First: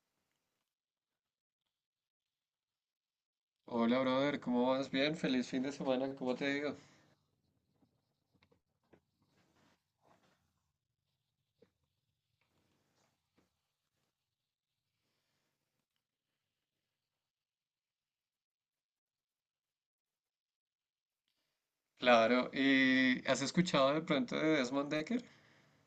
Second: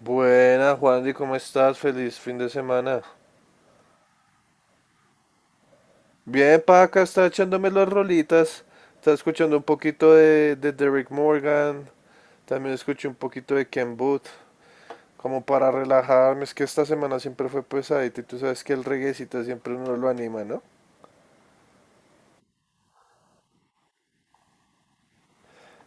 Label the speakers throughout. Speaker 1: Buenas, Juandy, ¿cómo estás? Feliz fin de semana.
Speaker 2: Hola, brother, ¿cómo vas? Bien, feliz fin de semana, ¿cómo te
Speaker 1: Bien,
Speaker 2: digo?
Speaker 1: pa, acá está echándome las rolitas. Está escuchando un poquito de Derek Morgan. También escuché un poquito de Ken Booth. Como para relajarme, es que esta semana siempre fue pesadita y tú sabes que el reguecito siempre uno lo anima, ¿no?
Speaker 2: Claro, ¿y has escuchado de pronto de Desmond Decker?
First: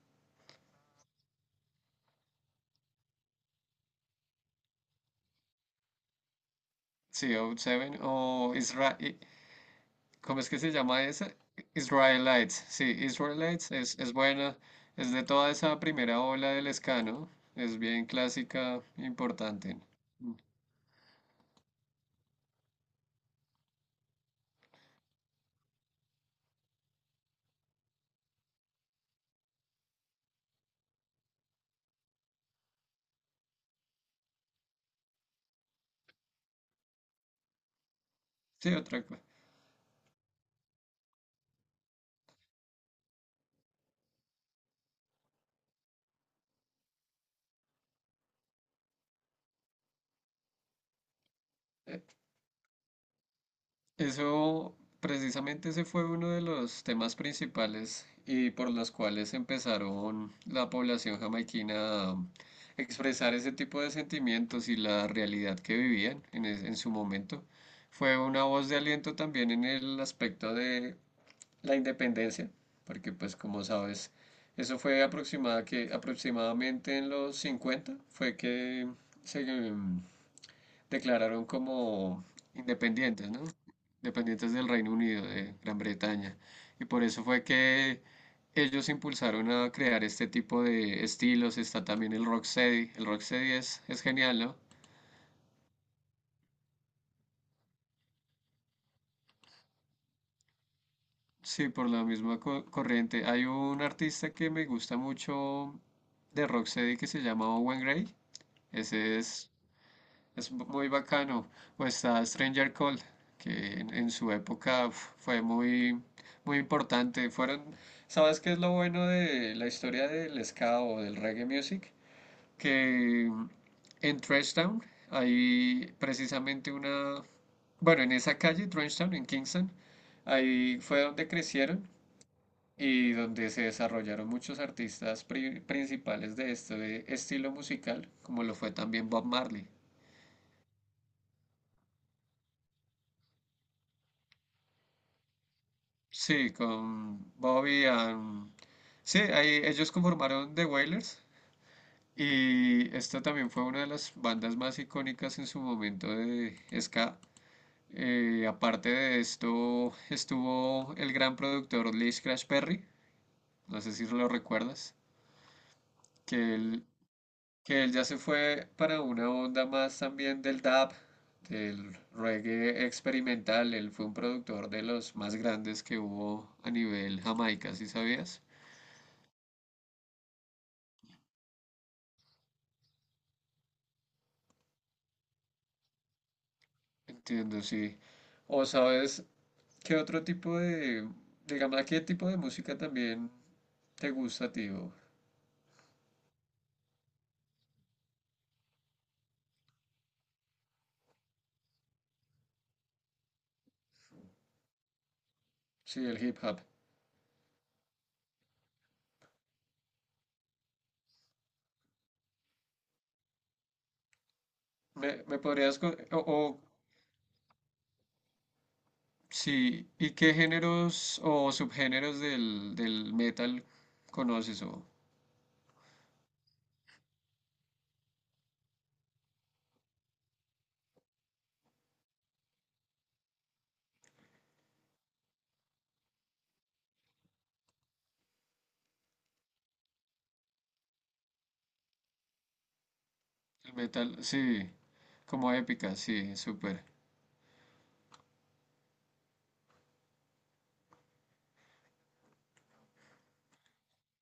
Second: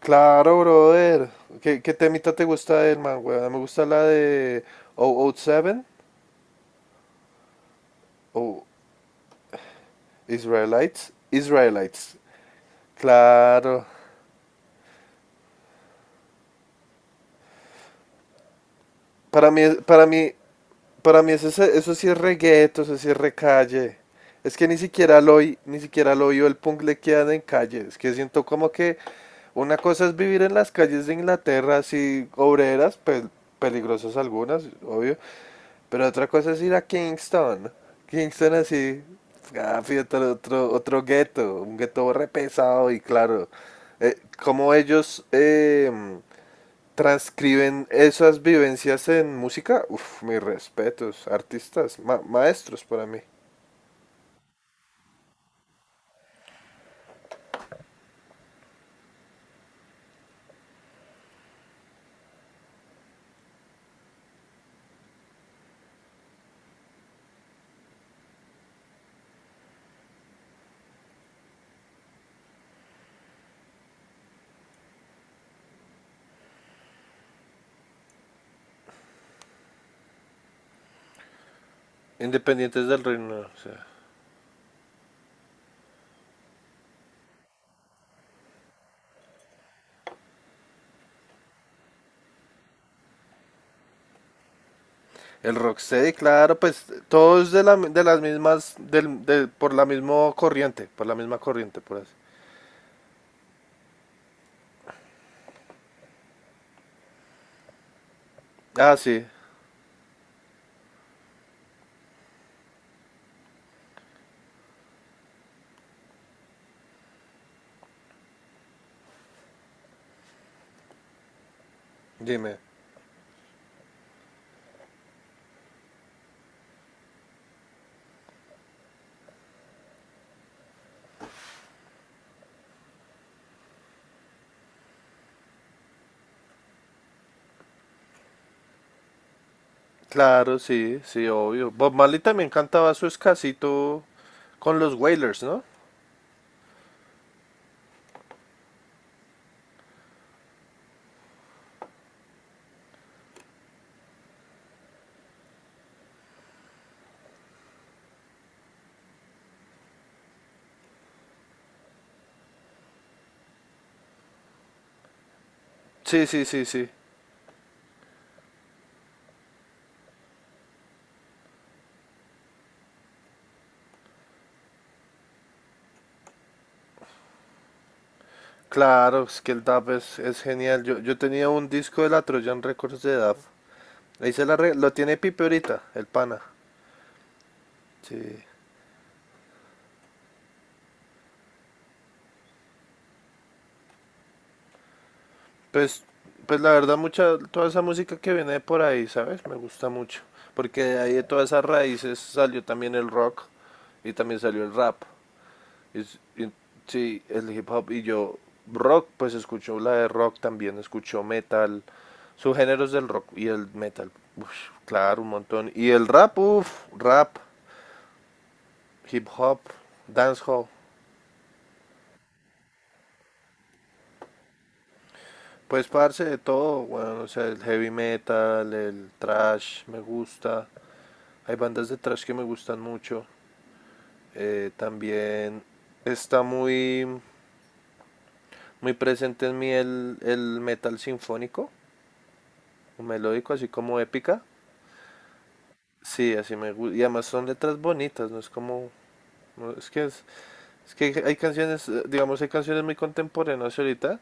Speaker 1: Claro, brother. ¿Qué temita te gusta del man, weón? Me gusta la de 007
Speaker 2: Co Seven o
Speaker 1: o
Speaker 2: Israel, ¿cómo es que se llama
Speaker 1: Israelites.
Speaker 2: esa?
Speaker 1: Israelites.
Speaker 2: Israelites, sí, Israelites
Speaker 1: Claro.
Speaker 2: es, es buena, es de toda esa primera ola del ska, ¿no? Es bien clásica,
Speaker 1: Para mí,
Speaker 2: importante.
Speaker 1: para mí,
Speaker 2: Mm.
Speaker 1: Para mí eso, eso sí es reggaeto, eso sí es recalle. Es que ni siquiera lo oí o el punk le quedan en calle. Es que siento como que una cosa es vivir en las calles de Inglaterra, así obreras, peligrosas algunas, obvio. Pero otra cosa es ir a Kingston. Kingston
Speaker 2: Sí,
Speaker 1: así,
Speaker 2: otra cosa.
Speaker 1: ah, otro gueto, un gueto re pesado y claro. eh, Como ellos, transcriben esas vivencias en música. Uf, mis respetos, artistas, maestros para mí,
Speaker 2: Eso, precisamente ese fue uno de los temas principales y por los cuales empezaron la población jamaiquina a expresar ese tipo de sentimientos y la realidad que vivían en su momento. Fue una voz de aliento también en el aspecto de la independencia, porque pues como sabes, eso fue aproximadamente en los 50 fue que se, mm, declararon como
Speaker 1: independientes del
Speaker 2: independientes,
Speaker 1: reino,
Speaker 2: ¿no?
Speaker 1: o sea,
Speaker 2: Independientes del Reino Unido, de Gran Bretaña. Y por eso fue que ellos impulsaron a crear este tipo de estilos. Está también el rocksteady. El rocksteady es genial, ¿no?
Speaker 1: el rocksteady, claro, pues todos de, la, de las mismas, del, de- por la misma corriente,
Speaker 2: Sí, por
Speaker 1: por
Speaker 2: la
Speaker 1: así.
Speaker 2: corriente. Hay un artista que me gusta mucho de rocksteady que se llama Owen Gray.
Speaker 1: Ah,
Speaker 2: Ese
Speaker 1: sí,
Speaker 2: es. Es muy bacano. O está Stranger Call, que en su época uf, fue muy, muy importante. Fueron, ¿sabes qué es lo bueno de la historia del ska o del reggae music?
Speaker 1: dime.
Speaker 2: Que en Trenchtown hay precisamente una, bueno, en esa calle, Trenchtown, en Kingston, ahí fue donde crecieron y donde se desarrollaron muchos artistas principales de este estilo musical, como lo fue también Bob Marley.
Speaker 1: Claro, sí, sí, obvio. Bob Marley también cantaba su escasito con los Wailers, ¿no?
Speaker 2: Sí, con Bobby Sí, ahí ellos conformaron The Wailers y esta también fue una de las bandas más icónicas en su momento de ska. Aparte de esto, estuvo el gran productor Lee Scratch Perry, no sé si lo recuerdas,
Speaker 1: Sí, sí,
Speaker 2: que
Speaker 1: sí,
Speaker 2: él,
Speaker 1: sí.
Speaker 2: que él ya se fue para una onda más también del dub, del reggae experimental. Él fue un productor de los más grandes que hubo a nivel Jamaica, ¿sí sabías?
Speaker 1: Claro, es que el dub es genial. Yo tenía un disco de la Trojan Records de dub. Ahí lo tiene Pipe ahorita, el pana.
Speaker 2: Entiendo, sí.
Speaker 1: Sí.
Speaker 2: O sabes, ¿qué otro tipo de, digamos, a qué tipo de música también te gusta, tío?
Speaker 1: Pues, pues la verdad, mucha, toda esa música que viene de por ahí, ¿sabes? Me gusta mucho. Porque de ahí de todas esas raíces salió también el rock y también salió el rap. Y,
Speaker 2: Sí, el hip
Speaker 1: y-
Speaker 2: hop.
Speaker 1: sí, el hip hop. Y yo, rock, pues escucho la de rock también, escucho metal, subgéneros del rock y el metal. Uf,
Speaker 2: ¿Me,
Speaker 1: claro, un
Speaker 2: me
Speaker 1: montón.
Speaker 2: podrías,
Speaker 1: Y
Speaker 2: co-
Speaker 1: el rap,
Speaker 2: o,
Speaker 1: uff, rap, hip hop,
Speaker 2: Sí, ¿y qué
Speaker 1: dancehall.
Speaker 2: géneros o subgéneros del, del metal conoces? O
Speaker 1: Pues parce de todo, bueno, o sea, el heavy metal, el thrash me gusta. Hay bandas de thrash que me gustan mucho. También está muy presente en mí el metal sinfónico, melódico, así
Speaker 2: el
Speaker 1: como
Speaker 2: metal,
Speaker 1: épica.
Speaker 2: sí, como épica,
Speaker 1: Sí,
Speaker 2: sí,
Speaker 1: así me
Speaker 2: súper.
Speaker 1: gusta. Y además son letras bonitas, no es como... no, es que hay canciones, digamos, hay canciones muy contemporáneas ahorita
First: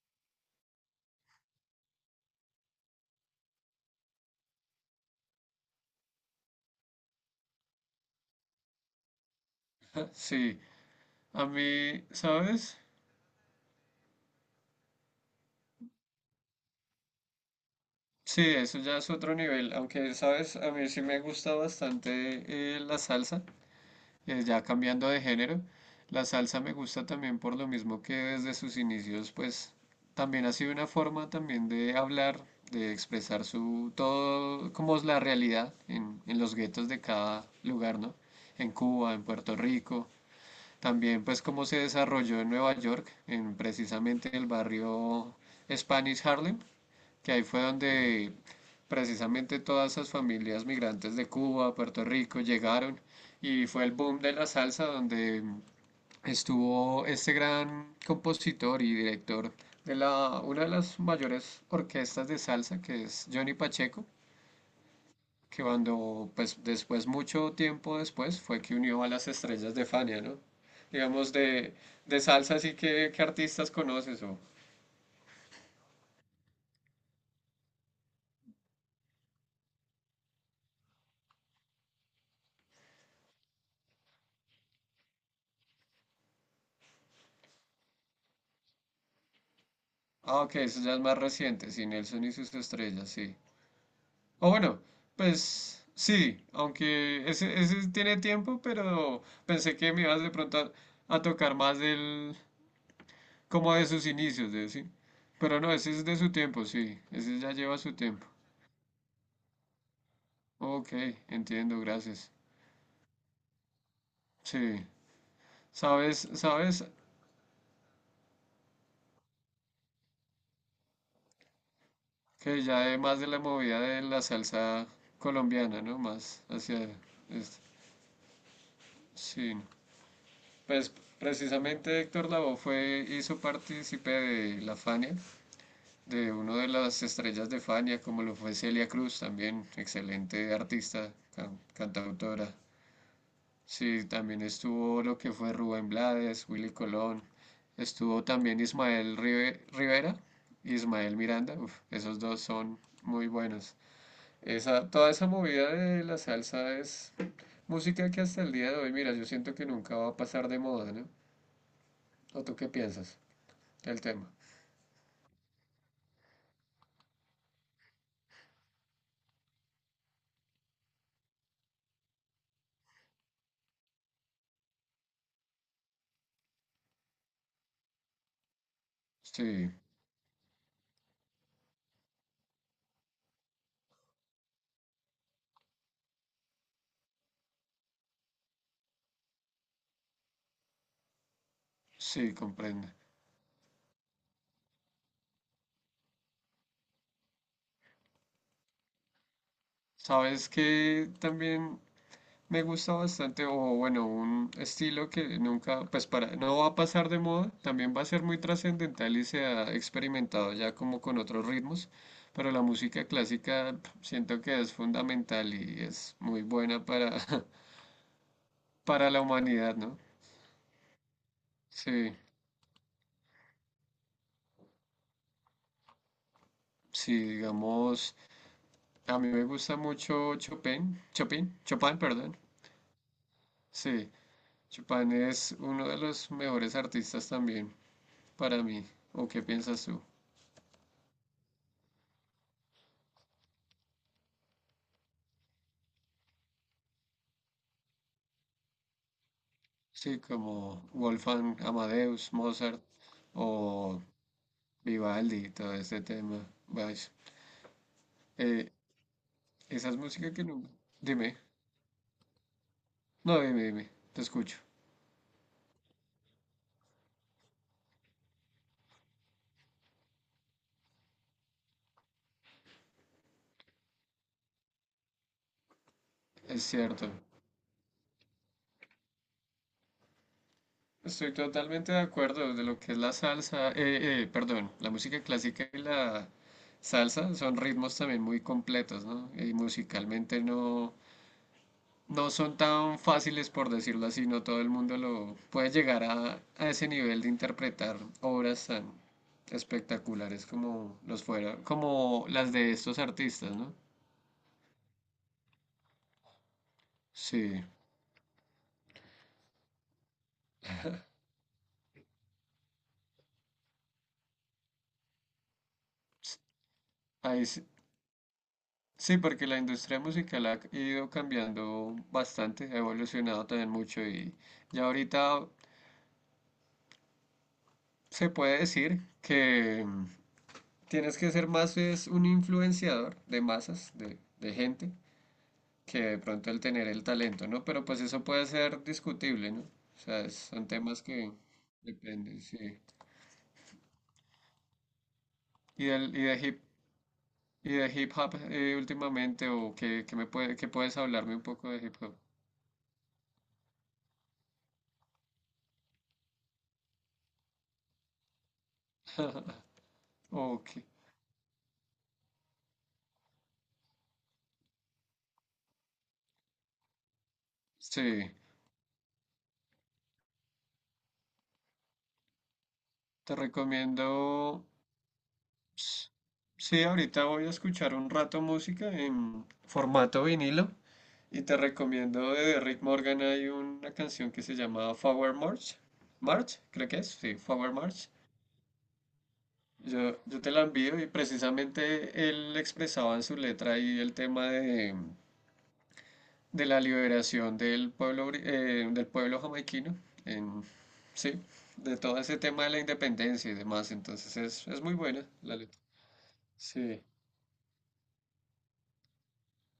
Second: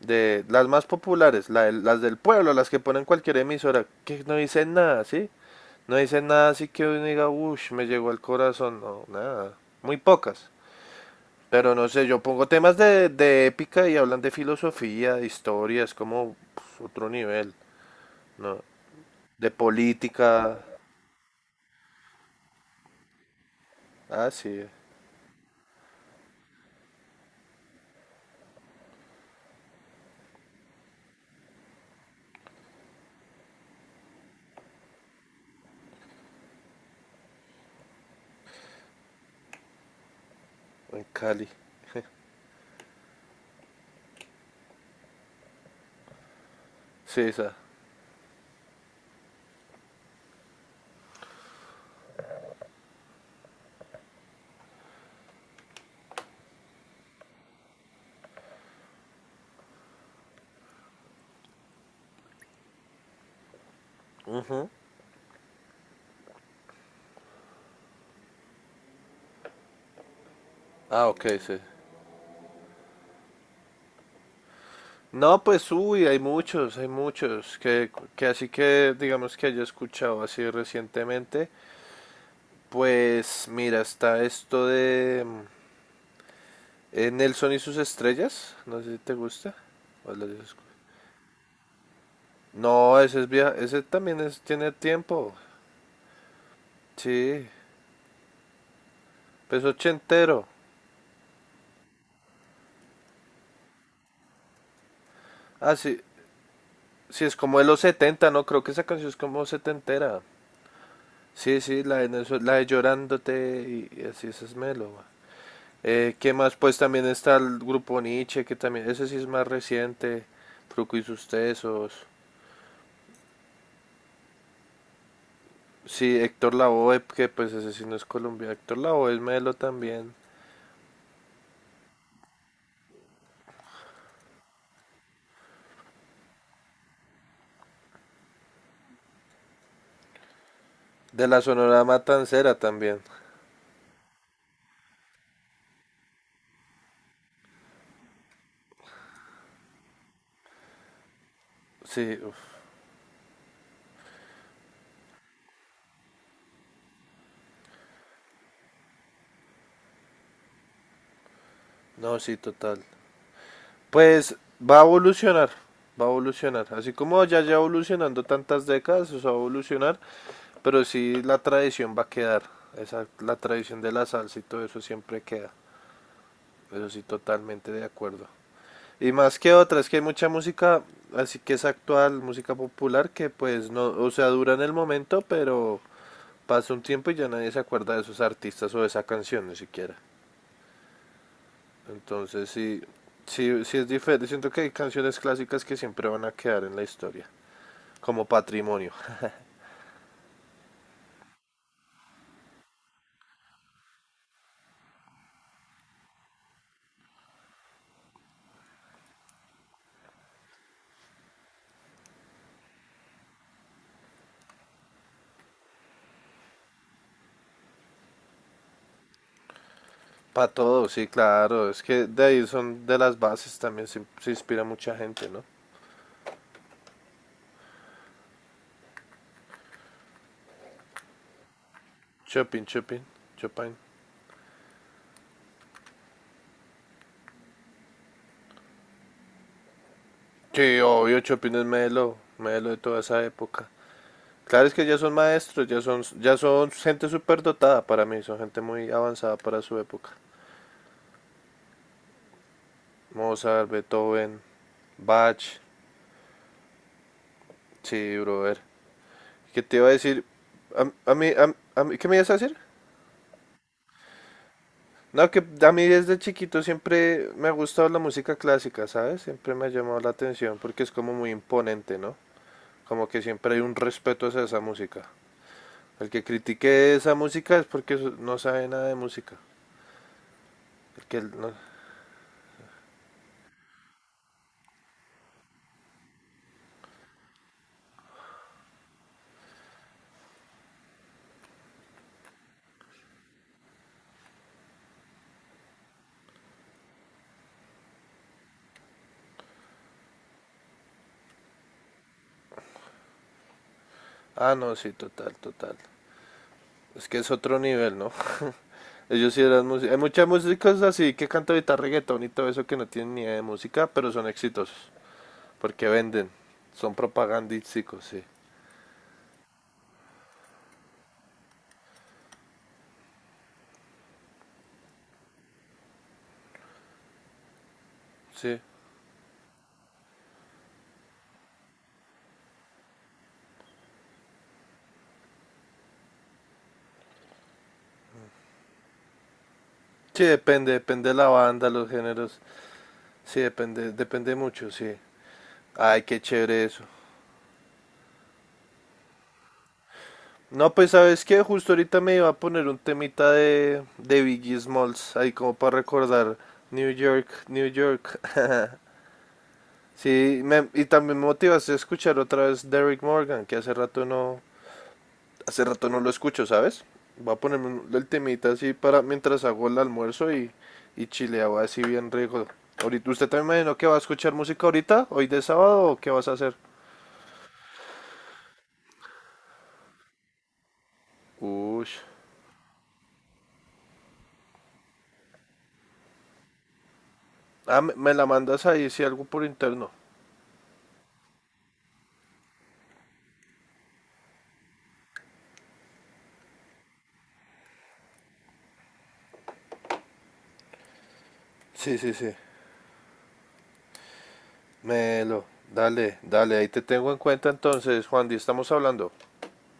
Speaker 1: de las más populares, la las del pueblo, las que ponen cualquier emisora, que no dicen nada, ¿sí? No dicen nada así que uno diga, uff, me llegó al corazón, no, nada, muy pocas.
Speaker 2: Sí, a
Speaker 1: Pero no
Speaker 2: mí,
Speaker 1: sé, yo pongo
Speaker 2: ¿sabes?
Speaker 1: temas de épica y hablan de filosofía, de historia, es como pues, otro nivel,
Speaker 2: Sí,
Speaker 1: ¿no?
Speaker 2: eso ya es otro
Speaker 1: De
Speaker 2: nivel, aunque, ¿sabes?
Speaker 1: política,
Speaker 2: A mí sí me gusta bastante la salsa.
Speaker 1: ah,
Speaker 2: Ya
Speaker 1: sí,
Speaker 2: cambiando de género, la salsa me gusta también por lo mismo que desde sus inicios, pues también ha sido una forma también de hablar, de expresar su todo, como es la realidad en los guetos de cada lugar, ¿no? En Cuba, en Puerto Rico,
Speaker 1: en
Speaker 2: también pues
Speaker 1: Cali,
Speaker 2: cómo se desarrolló en Nueva York, en precisamente el barrio Spanish Harlem,
Speaker 1: sí,
Speaker 2: que ahí
Speaker 1: esa.
Speaker 2: fue donde precisamente todas esas familias migrantes de Cuba, Puerto Rico, llegaron y fue el boom de la salsa donde estuvo este gran compositor y director de la, una de las mayores orquestas de salsa, que es Johnny Pacheco,
Speaker 1: Ujú.
Speaker 2: que cuando, pues después, mucho tiempo después, fue que unió a las estrellas de Fania, ¿no?
Speaker 1: Ah,
Speaker 2: Digamos,
Speaker 1: ok, sí.
Speaker 2: de salsa, así que, ¿qué artistas conoces? O,
Speaker 1: No, pues uy, hay muchos, que así que digamos que haya escuchado así recientemente, pues mira, está esto de Nelson y sus estrellas, no sé si te gusta. ¿O lo has
Speaker 2: ah, ok, eso ya es más reciente, sí, Nelson y sus
Speaker 1: no,
Speaker 2: estrellas,
Speaker 1: ese es
Speaker 2: sí.
Speaker 1: vieja, ese también es,
Speaker 2: O
Speaker 1: tiene
Speaker 2: bueno,
Speaker 1: tiempo,
Speaker 2: pues sí, aunque
Speaker 1: sí,
Speaker 2: ese tiene tiempo, pero
Speaker 1: pues
Speaker 2: pensé que me ibas de
Speaker 1: ochentero.
Speaker 2: pronto a tocar más del, como de sus inicios, de sí. Pero no,
Speaker 1: Ah,
Speaker 2: ese
Speaker 1: sí,
Speaker 2: es de su tiempo, sí,
Speaker 1: sí, es
Speaker 2: ese ya
Speaker 1: como de
Speaker 2: lleva
Speaker 1: los
Speaker 2: su tiempo.
Speaker 1: 70, no, creo que esa canción es como setentera.
Speaker 2: Ok,
Speaker 1: Sí,
Speaker 2: entiendo,
Speaker 1: sí, la de,
Speaker 2: gracias.
Speaker 1: La de Llorándote y así, esa es
Speaker 2: Sí,
Speaker 1: Melo.
Speaker 2: sabes,
Speaker 1: ¿Qué más? Pues
Speaker 2: sabes
Speaker 1: también está el grupo Nietzsche, que también, ese sí es más reciente, Fruco y sus tesos.
Speaker 2: que ya es más de la movida de la salsa colombiana, ¿no?
Speaker 1: Sí,
Speaker 2: Más
Speaker 1: Héctor
Speaker 2: hacia
Speaker 1: Lavoe, que pues
Speaker 2: este.
Speaker 1: ese sí no es Colombia, Héctor Lavoe es Melo
Speaker 2: Sí, no,
Speaker 1: también.
Speaker 2: pues precisamente Héctor Lavoe fue, hizo partícipe de la Fania de una de las estrellas de Fania, como lo fue Celia Cruz, también excelente artista,
Speaker 1: De la Sonora
Speaker 2: cantautora.
Speaker 1: Matancera también.
Speaker 2: Sí, también estuvo lo que fue Rubén Blades, Willy Colón, estuvo también Rivera, Ismael Miranda, uf,
Speaker 1: Sí,
Speaker 2: esos dos
Speaker 1: uf,
Speaker 2: son muy buenos. Esa, toda esa movida de la salsa es música que hasta el día de hoy, mira, yo siento que nunca va a pasar de moda, ¿no?
Speaker 1: no, sí,
Speaker 2: ¿O tú qué
Speaker 1: total.
Speaker 2: piensas del tema?
Speaker 1: Pues va a evolucionar, va a evolucionar. Así como ya evolucionando tantas décadas, o sea, va a evolucionar, pero sí la tradición va a quedar. Esa, la tradición de la salsa y todo eso siempre queda. Eso sí, totalmente de acuerdo. Y más que
Speaker 2: Sí,
Speaker 1: otras, que hay mucha música, así que es actual, música popular, que pues no, o sea, dura en el momento, pero pasa un tiempo y ya nadie se acuerda de esos artistas o de esa canción ni siquiera.
Speaker 2: sí,
Speaker 1: Entonces sí,
Speaker 2: comprendo.
Speaker 1: sí, sí es diferente. Siento que hay canciones clásicas que siempre van a quedar en la historia, como patrimonio.
Speaker 2: Sabes que también me gusta bastante, o bueno, un estilo que nunca, pues para, no va a pasar de moda, también va a ser muy trascendental y se ha experimentado ya como con otros ritmos, pero la música clásica pf, siento que es fundamental y es muy buena para, para la humanidad, ¿no?
Speaker 1: Para todo, sí, claro. Es que
Speaker 2: Sí,
Speaker 1: de ahí son de las bases también, se inspira mucha gente, ¿no?
Speaker 2: sí, digamos, a mí me gusta mucho Chopin, Chopin, Chopin, perdón.
Speaker 1: Chopin, Chopin, Chopin.
Speaker 2: Sí, Chopin es uno de los mejores artistas también para mí. ¿O qué piensas tú?
Speaker 1: Sí, obvio, Chopin es Melo, Melo de toda esa época. Claro, es que ya son maestros, ya son gente súper dotada para mí, son gente muy avanzada para su época.
Speaker 2: Sí, como Wolfgang Amadeus, Mozart
Speaker 1: Mozart,
Speaker 2: o
Speaker 1: Beethoven,
Speaker 2: Vivaldi,
Speaker 1: Bach,
Speaker 2: todo este tema. Vaya,
Speaker 1: sí, brother.
Speaker 2: eh,
Speaker 1: ¿Qué te iba a
Speaker 2: esa es
Speaker 1: decir?
Speaker 2: música que no... Dime,
Speaker 1: ¿Qué me ibas a decir?
Speaker 2: no, dime, dime, te escucho.
Speaker 1: No, que a mí desde chiquito siempre me ha gustado la música clásica, ¿sabes? Siempre me ha llamado la atención porque es como muy imponente, ¿no? Como que siempre hay un respeto hacia esa música. El que
Speaker 2: Es
Speaker 1: critique
Speaker 2: cierto.
Speaker 1: esa música es porque no sabe nada de música. El que
Speaker 2: Estoy
Speaker 1: no...
Speaker 2: totalmente de acuerdo de lo que es perdón, la música clásica y la salsa son ritmos también muy completos, ¿no? Y musicalmente no son tan fáciles, por decirlo así, no todo el mundo lo puede llegar a ese nivel de interpretar obras tan espectaculares como los fuera, como las de estos artistas, ¿no?
Speaker 1: ah, no, sí, total, total. Es que es otro
Speaker 2: Sí,
Speaker 1: nivel, ¿no? Ellos sí eran músicos. Hay muchas músicas así que cantan ahorita reggaetón y todo eso que no tienen ni idea de música, pero son exitosos. Porque venden.
Speaker 2: s-
Speaker 1: Son
Speaker 2: ahí sí,
Speaker 1: propagandísticos, sí.
Speaker 2: sí, porque la industria musical ha ido cambiando bastante, ha evolucionado también mucho y ya ahorita se
Speaker 1: Sí.
Speaker 2: puede decir que tienes que ser más es un influenciador de masas, de gente, que de pronto el tener el talento, ¿no? Pero pues eso puede ser discutible, ¿no? O sea,
Speaker 1: Sí,
Speaker 2: son temas
Speaker 1: depende de la
Speaker 2: que
Speaker 1: banda, los géneros.
Speaker 2: dependen, sí.
Speaker 1: Sí, depende mucho, sí.
Speaker 2: ¿Y
Speaker 1: Ay,
Speaker 2: del,
Speaker 1: qué
Speaker 2: y de hip,
Speaker 1: chévere eso.
Speaker 2: ¿Y de hip hop últimamente o qué, qué
Speaker 1: No, pues
Speaker 2: puedes
Speaker 1: sabes
Speaker 2: hablarme
Speaker 1: que
Speaker 2: un poco
Speaker 1: justo
Speaker 2: de hip
Speaker 1: ahorita me
Speaker 2: hop?
Speaker 1: iba a poner un temita de Biggie Smalls, ahí como para recordar New York, New York. Sí,
Speaker 2: Ok,
Speaker 1: y también me motivas a escuchar otra vez Derrick Morgan, que hace rato no lo escucho, ¿sabes? Voy a ponerme el
Speaker 2: sí,
Speaker 1: temita así para mientras hago el almuerzo y chileo así bien rico. Ahorita, ¿usted
Speaker 2: te
Speaker 1: también me imagino que va a escuchar
Speaker 2: recomiendo.
Speaker 1: música ahorita, hoy de sábado, o qué
Speaker 2: s-
Speaker 1: vas a hacer?
Speaker 2: Sí, ahorita voy a escuchar un rato música en formato vinilo y te
Speaker 1: Uy,
Speaker 2: recomiendo de Rick Morgan hay una canción que se llama Forward March. March, creo que es, sí, Forward
Speaker 1: ah,
Speaker 2: March.
Speaker 1: me la mandas ahí, si algo por interno.
Speaker 2: Yo te la envío y precisamente él expresaba en su letra ahí el tema de la liberación del pueblo, del pueblo jamaiquino, en, sí,
Speaker 1: Sí,
Speaker 2: de
Speaker 1: sí,
Speaker 2: todo
Speaker 1: sí.
Speaker 2: ese tema de la independencia y demás, entonces es muy buena
Speaker 1: Melo,
Speaker 2: la letra.
Speaker 1: dale, dale, ahí te
Speaker 2: Sí.
Speaker 1: tengo en cuenta entonces, Juan, y estamos hablando.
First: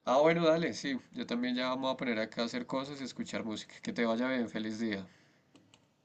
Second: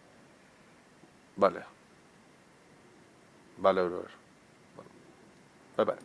Speaker 2: Ah, bueno, dale, sí, yo también
Speaker 1: Vale,
Speaker 2: ya vamos a poner acá a hacer cosas y escuchar música.
Speaker 1: vale,
Speaker 2: Que te
Speaker 1: brother.
Speaker 2: vaya bien, feliz día.
Speaker 1: Bye, bye.